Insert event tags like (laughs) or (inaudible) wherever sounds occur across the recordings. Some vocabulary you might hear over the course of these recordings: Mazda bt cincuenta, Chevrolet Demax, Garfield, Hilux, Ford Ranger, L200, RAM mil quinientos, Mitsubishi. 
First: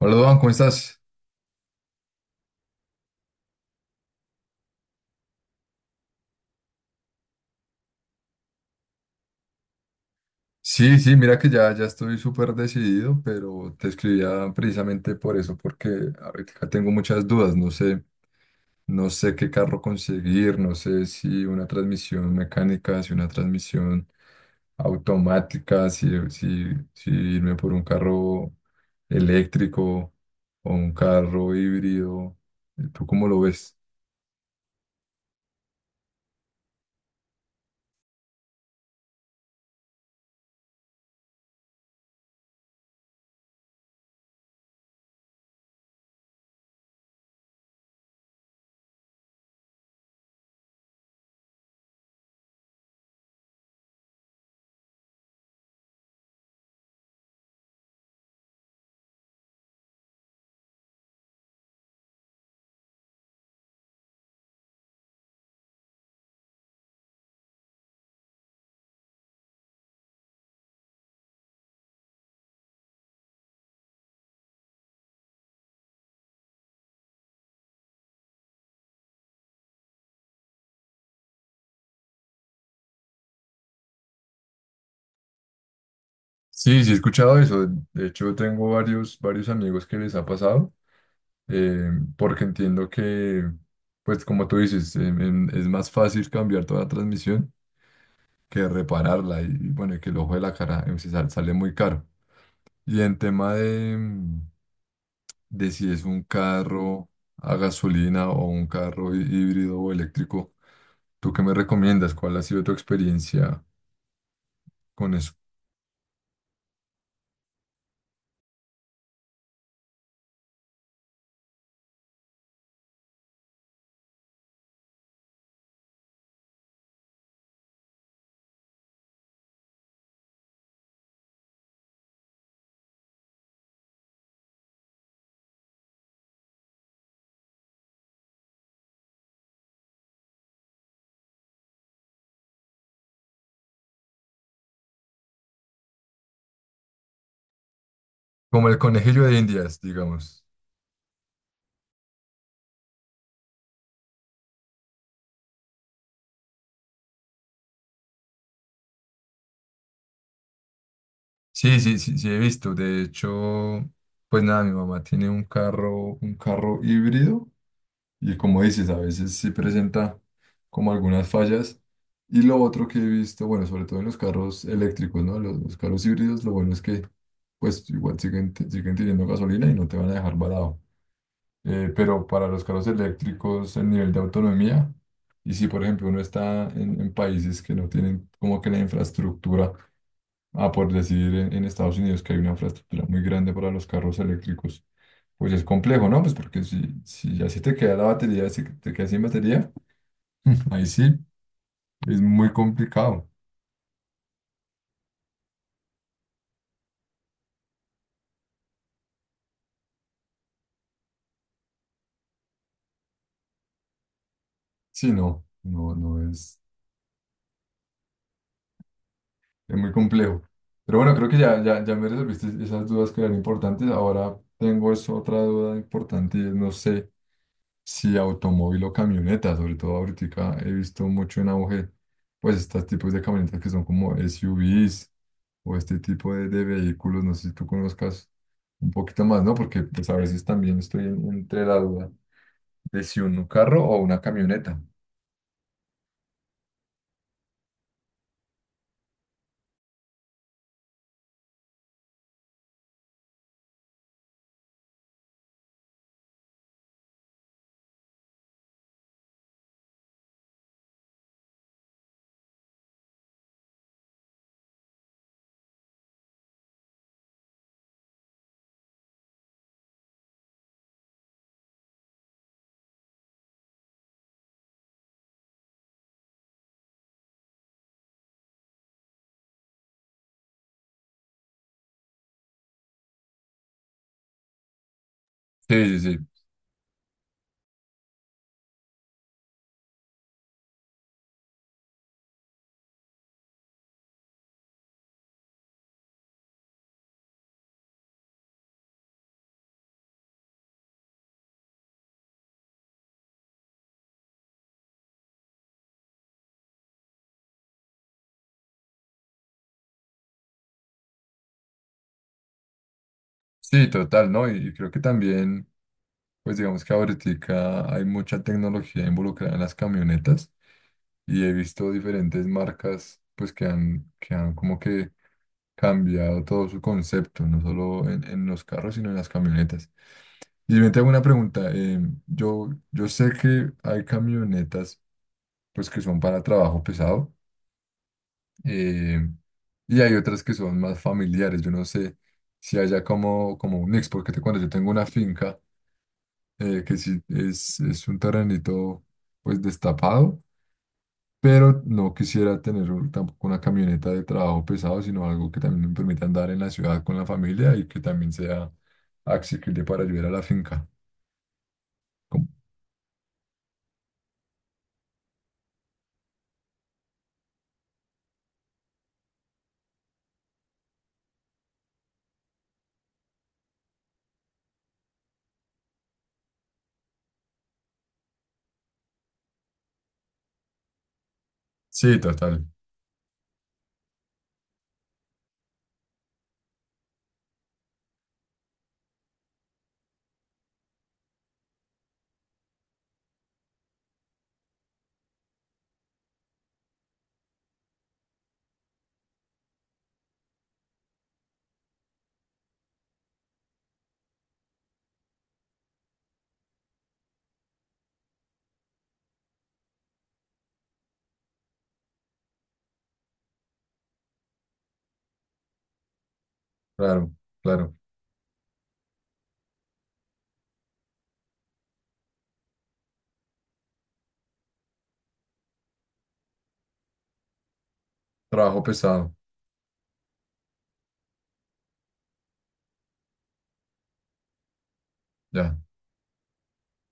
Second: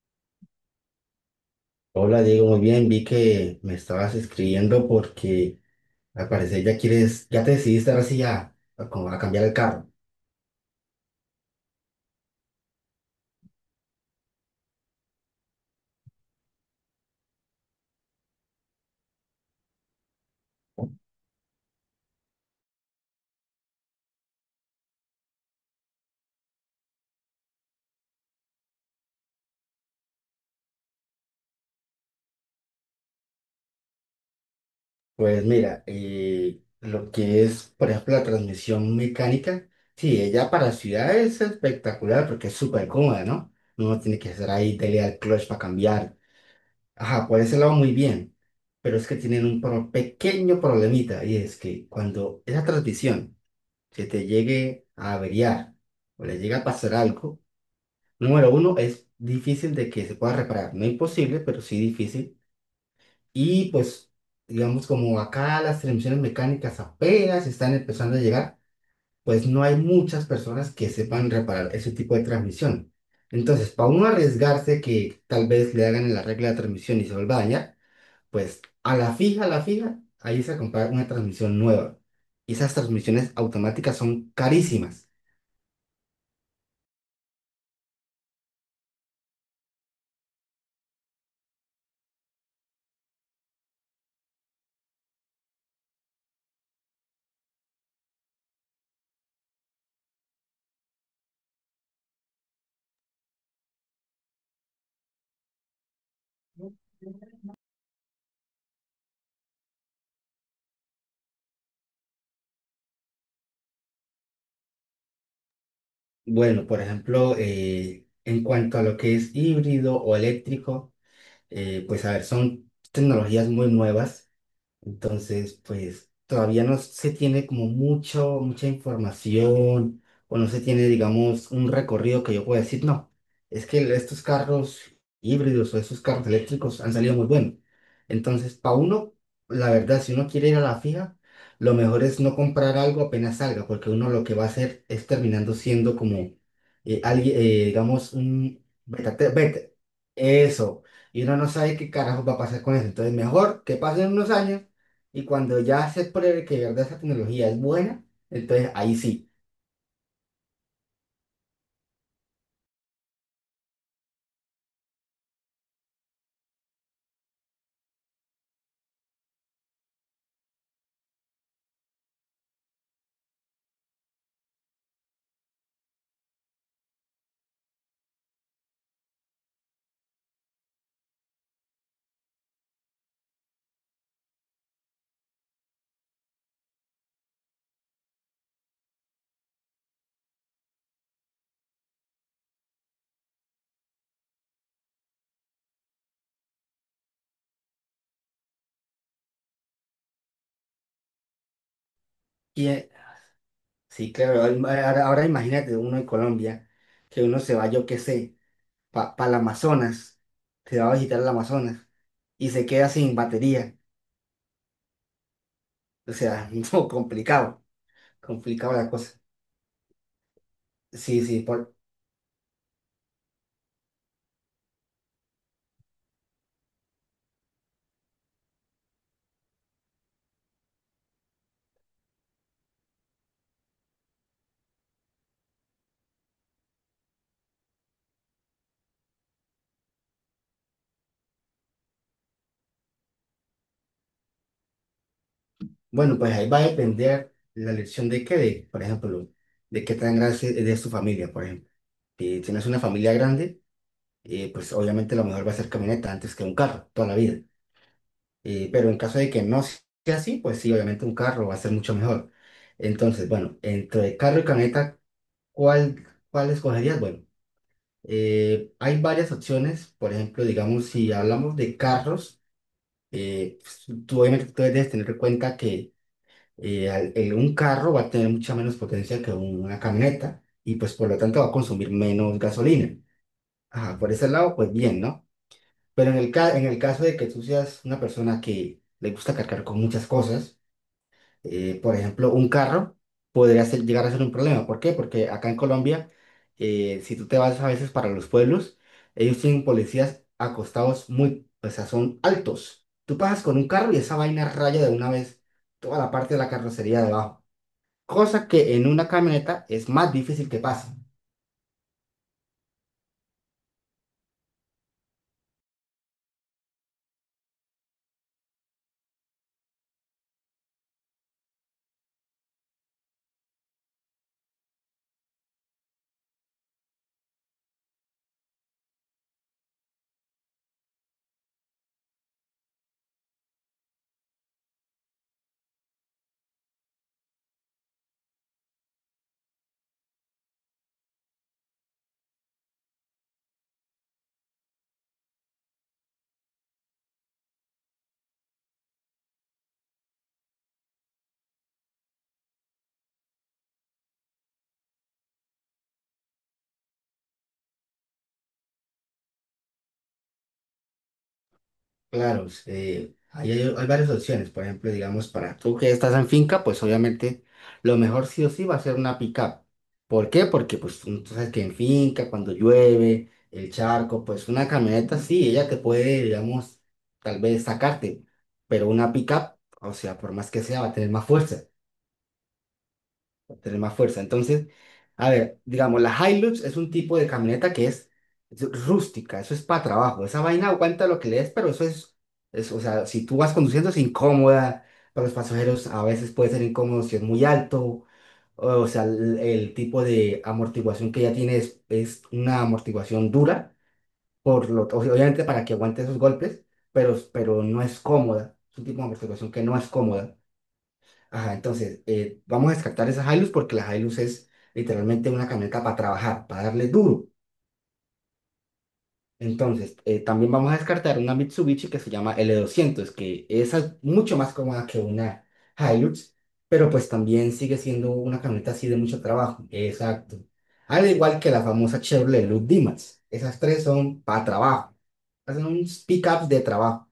Hola, Duan, ¿cómo estás? Hola Diego, muy bien, vi que me estabas escribiendo porque al parecer ya quieres, ya te decidiste ahora sí a como a cambiar el carro. Sí, sí, mira que ya estoy súper decidido, pero te escribía precisamente por eso, porque ahorita tengo muchas dudas, no sé, no sé qué carro conseguir, no sé si una transmisión mecánica, si una transmisión automática, si irme por un carro eléctrico o un carro híbrido. ¿Tú cómo lo ves? Pues mira, lo que es, por ejemplo, la transmisión mecánica, sí, ella para ciudad es espectacular porque es súper cómoda, ¿no? Uno tiene que estar ahí, dele al clutch para cambiar. Ajá, por ese lado muy bien, pero es que tienen un pequeño problemita y es que cuando esa transmisión se te llegue a averiar o le llega a pasar algo, número uno, es difícil de que se pueda reparar. No imposible, pero sí difícil. Y pues, digamos, como acá las transmisiones mecánicas apenas están empezando a llegar, pues no hay muchas personas que sepan reparar ese tipo de transmisión. Entonces, para uno arriesgarse que tal vez le hagan la regla de transmisión y se vuelva a dañar, pues a la fija, ahí se comprar una transmisión nueva. Y esas transmisiones automáticas son carísimas. Sí, sí he escuchado eso. De hecho, tengo varios amigos que les ha pasado. eh, Porque entiendo que, pues como tú dices, es más fácil cambiar toda la transmisión que repararla y bueno, y que el ojo de la cara em, sale muy caro. Y en tema de de si es un carro a gasolina o un carro híbrido o eléctrico, ¿tú qué me recomiendas? ¿Cuál ha sido tu experiencia con eso? Bueno, por ejemplo, en cuanto a lo que es híbrido o eléctrico, pues a ver, son tecnologías muy nuevas. Entonces, pues todavía no se tiene como mucho, mucha información o no se tiene, digamos, un recorrido que yo pueda decir, no, es que estos carros híbridos o estos carros eléctricos han salido muy buenos. Entonces, para uno, la verdad, si uno quiere ir a la fija, lo mejor es no comprar algo apenas salga, porque uno lo que va a hacer es terminando siendo como alguien, digamos, un Como el beta, conejillo de beta. Indias, digamos. Eso. Y uno no sabe qué carajo va a pasar con eso. Entonces, mejor que pasen unos años y cuando ya se pruebe que de verdad esa tecnología es buena, entonces ahí sí. Sí, sí, sí, sí he visto. De hecho, pues nada, mi mamá tiene un carro híbrido. Y como dices, a veces sí presenta como algunas fallas. Y lo otro que he visto, bueno, sobre todo en los carros eléctricos, ¿no? Los carros híbridos, lo bueno es que pues igual siguen teniendo gasolina y no te van a dejar varado. Pero para los carros eléctricos, el nivel de autonomía, y si por ejemplo uno está en países que no tienen como que la infraestructura. Ah, por decir en Estados Unidos que hay una infraestructura muy grande para los carros eléctricos. Pues es complejo, ¿no? Pues porque si, si ya se te queda la batería, si te quedas sin batería, (laughs) ahí sí, es muy Y, complicado. sí, claro, ahora, ahora imagínate uno en Colombia, que uno se va, yo qué sé, para el Amazonas, se va a visitar el Amazonas y se queda sin batería. Sí, no, no, O no sea, es, (laughs) no, complicado, complicado la cosa. es muy complejo. Pero bueno, Sí, creo que sí, ya, por, ya, ya me resolviste esas dudas que eran importantes. Ahora tengo es otra duda importante y es, no sé. Sí, automóvil o camioneta, sobre todo ahorita he visto mucho en auge, pues estos tipos de camionetas que son como SUVs o este tipo de vehículos, no sé si tú conozcas un poquito más, ¿no? Porque pues a veces también estoy entre la duda de si un carro o una camioneta. bueno, pues ahí va a depender la elección de qué, de, por ejemplo, de qué tan grande es tu familia, por ejemplo. Si tienes una familia grande, pues obviamente lo mejor va a ser camioneta antes que un carro, toda la vida. Pero en caso de que no sea así, pues sí, obviamente un carro va a ser mucho mejor. Entonces, bueno, entre carro y camioneta, ¿cuál, cuál escogerías? Bueno, hay varias opciones. Por ejemplo, digamos, si hablamos de carros, pues, tú obviamente tú debes tener en cuenta que un carro va a tener mucha menos potencia que una camioneta y pues por lo tanto va a consumir menos gasolina. Ajá, por ese lado, pues bien, ¿no? Sí, sí, Pero en sí, en el caso de que tú seas una persona que le gusta cargar con muchas cosas, por ejemplo, un carro llegar a ser un problema. ¿Por qué? Porque acá en Colombia, si tú te vas a veces para los pueblos, ellos tienen policías acostados muy, o sea, son altos. Tú pasas con un carro y esa vaina raya de una vez toda la parte de la carrocería de abajo. Cosa que en una camioneta es más difícil que pase. sí, total, ¿no? Y creo que también, pues digamos que ahorita hay mucha tecnología involucrada en las camionetas y he visto diferentes marcas, pues que han como que cambiado todo su concepto, no solo en los carros, sino en las camionetas. Y yo te hago una pregunta. Yo sé que hay camionetas pues que son para trabajo pesado, eh, y hay otras que son más familiares. Yo no sé si haya como un mix, porque te cuento, yo tengo una finca que sí es un terrenito pues destapado, pero no quisiera tener tampoco una camioneta de trabajo pesado, sino algo que también me permita andar en la ciudad con la familia y que también sea accesible para ayudar a la finca. Claro, Como... ahí hay, hay varias opciones. Por ejemplo, digamos, para tú que estás en finca, pues obviamente lo mejor sí o sí va a ser una pickup. ¿Por qué? Porque pues tú sabes que en finca, cuando llueve, el charco, pues una camioneta sí, ella te puede, digamos, tal vez sacarte, pero una pickup, o sea, por más que sea, va a tener más fuerza Sí, total, tener más fuerza. Entonces, a ver, digamos, la Hilux es un tipo de camioneta que es rústica, eso es para trabajo, esa vaina aguanta lo que le des, pero eso es, o sea, si tú vas conduciendo es incómoda, para los pasajeros a veces puede ser incómodo si es muy alto, o, sea, el tipo de amortiguación que ella tiene es una amortiguación dura, por lo, o sea, obviamente para que aguante esos golpes, pero no es cómoda, es un tipo de amortiguación que no es cómoda. Ajá, entonces, vamos a descartar esa Hilux porque la Hilux es literalmente una camioneta para trabajar, para darle duro. claro, claro. Entonces, también vamos a descartar una Mitsubishi que se llama L200, que esa es mucho más cómoda que una Hilux, pero pues también sigue siendo una camioneta Trabajo así de mucho pesado, trabajo. Exacto. Al igual que la famosa Chevrolet Demax. Esas tres son para trabajo. ya, Son pickups de trabajo.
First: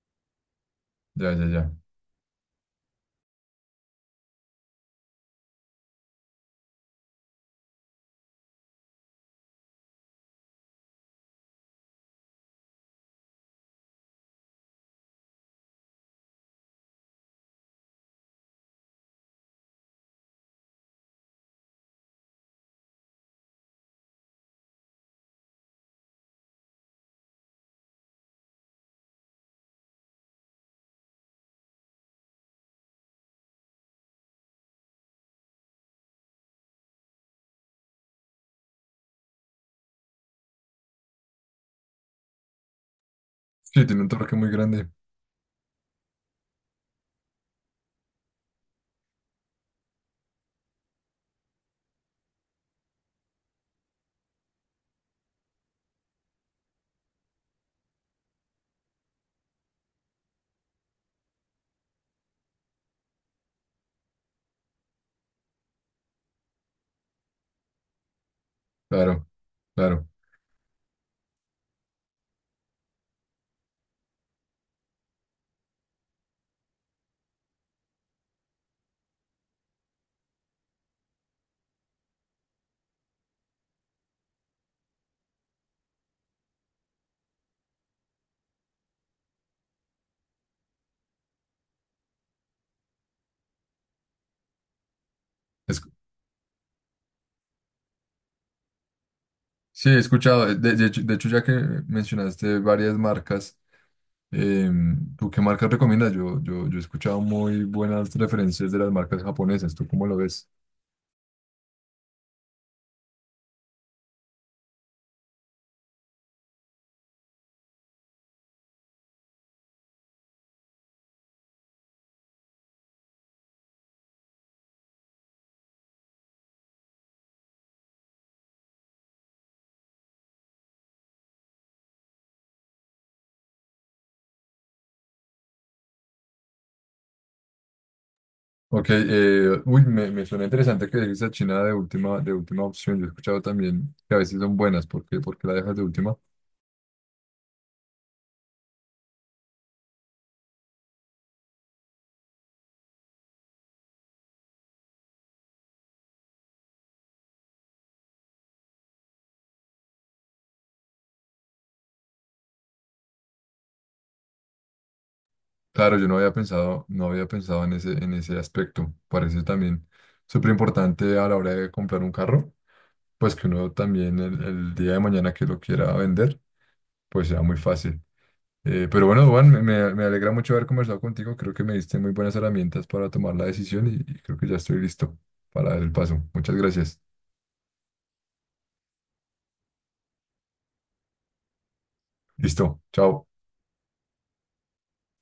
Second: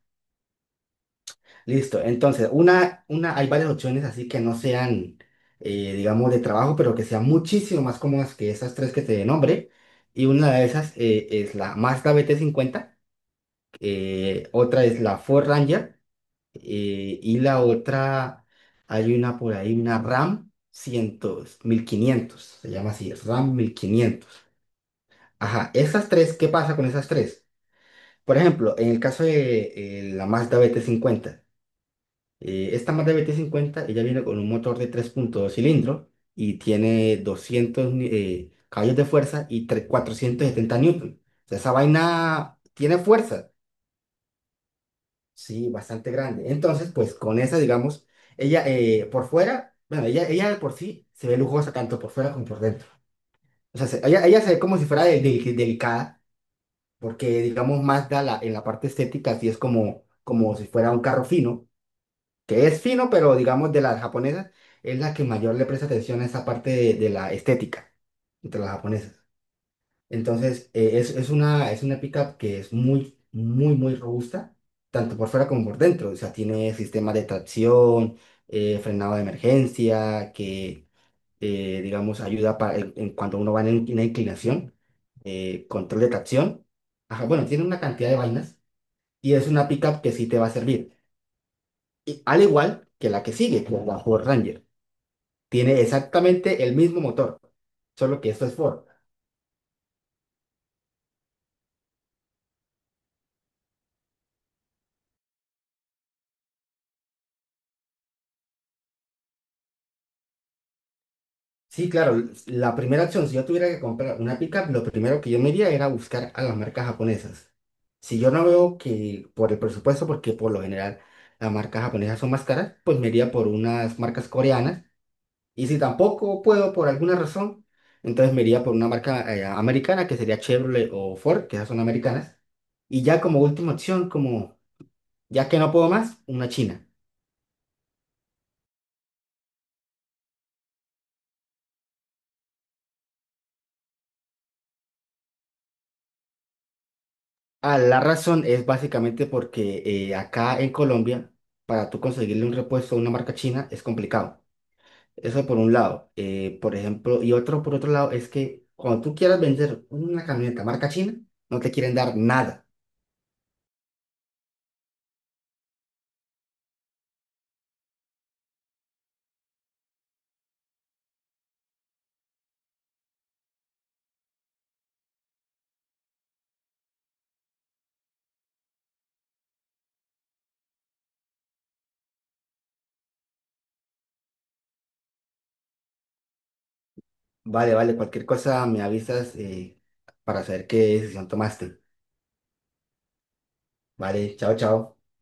ya, ya, ya. Listo, entonces, una, hay varias opciones así que no sean, digamos, de trabajo, pero que sean muchísimo más cómodas que esas tres que te nombré. Y una de esas es la Mazda BT50 otra es la Ford Ranger, y la otra, hay una por ahí, una RAM 100, 1500 se llama así, RAM 1500. Ajá, esas tres, ¿qué pasa con esas tres? Por ejemplo, en el caso de la Mazda BT50. Esta Mazda BT50 ella viene con un motor de 3.2 cilindros y tiene 200 caballos de fuerza y 470 newton. O sea, esa vaina tiene fuerza, Sí, tiene un torque muy grande, sí, bastante grande. Entonces, pues con esa, digamos, ella por fuera, bueno, ella de por sí se ve lujosa tanto por fuera como por dentro. O sea, ella, ella se ve como si fuera delicada, porque digamos, Mazda la, en la parte estética sí es como, como si fuera un carro fino que es fino, pero digamos de las japonesas, es la que mayor le presta atención a esa parte de la estética entre las japonesas. claro, claro. Entonces, es una pickup que es muy, muy, muy robusta, tanto por fuera como por dentro. O sea, tiene sistemas de tracción, frenado de emergencia, que, digamos, ayuda para, en cuanto uno va en una inclinación, control de tracción. Ajá, bueno, tiene una cantidad de vainas y es una pickup que sí te va a servir al igual que la que sigue, que es la Ford Ranger. Es... Tiene exactamente el mismo motor, solo que esto es Ford. sí, he escuchado, de hecho, ya que mencionaste varias marcas, ¿tú qué marcas recomiendas? Yo he escuchado muy buenas referencias de las marcas japonesas, ¿tú cómo lo ves? Sí, claro, la primera opción, si yo tuviera que comprar una pickup, lo primero que yo me iría era buscar a las marcas japonesas. Si yo no veo que por el presupuesto, porque por lo general las marcas japonesas son más caras, pues me iría por unas marcas coreanas. Y si tampoco puedo por alguna razón, entonces me iría por una marca americana, que sería Chevrolet o Ford, que esas son americanas. Y ya como última opción, como ya que no puedo más, una china. Ok, uy, me suena interesante que dejes a China de última opción. Yo he escuchado también que a veces son buenas, porque porque por la dejas de última? Ah, la razón es básicamente porque acá en Colombia, para tú conseguirle un repuesto a una marca china es complicado. Eso por un lado. Por ejemplo, y otro por otro lado es que cuando tú quieras vender una camioneta marca china, no te quieren dar nada. Claro, yo no había pensado, no había pensado en ese aspecto. Parece también súper importante a la hora de comprar un carro, pues que uno también el día de mañana que lo quiera vender, pues sea muy fácil. Pero bueno, Juan, me alegra mucho haber conversado contigo. Creo que me diste muy buenas herramientas para tomar la decisión y creo que ya estoy listo para el paso. Muchas gracias. Vale, vale, cualquier cosa me avisas para saber qué decisión tomaste. Listo, chao. Vale, chao, chao.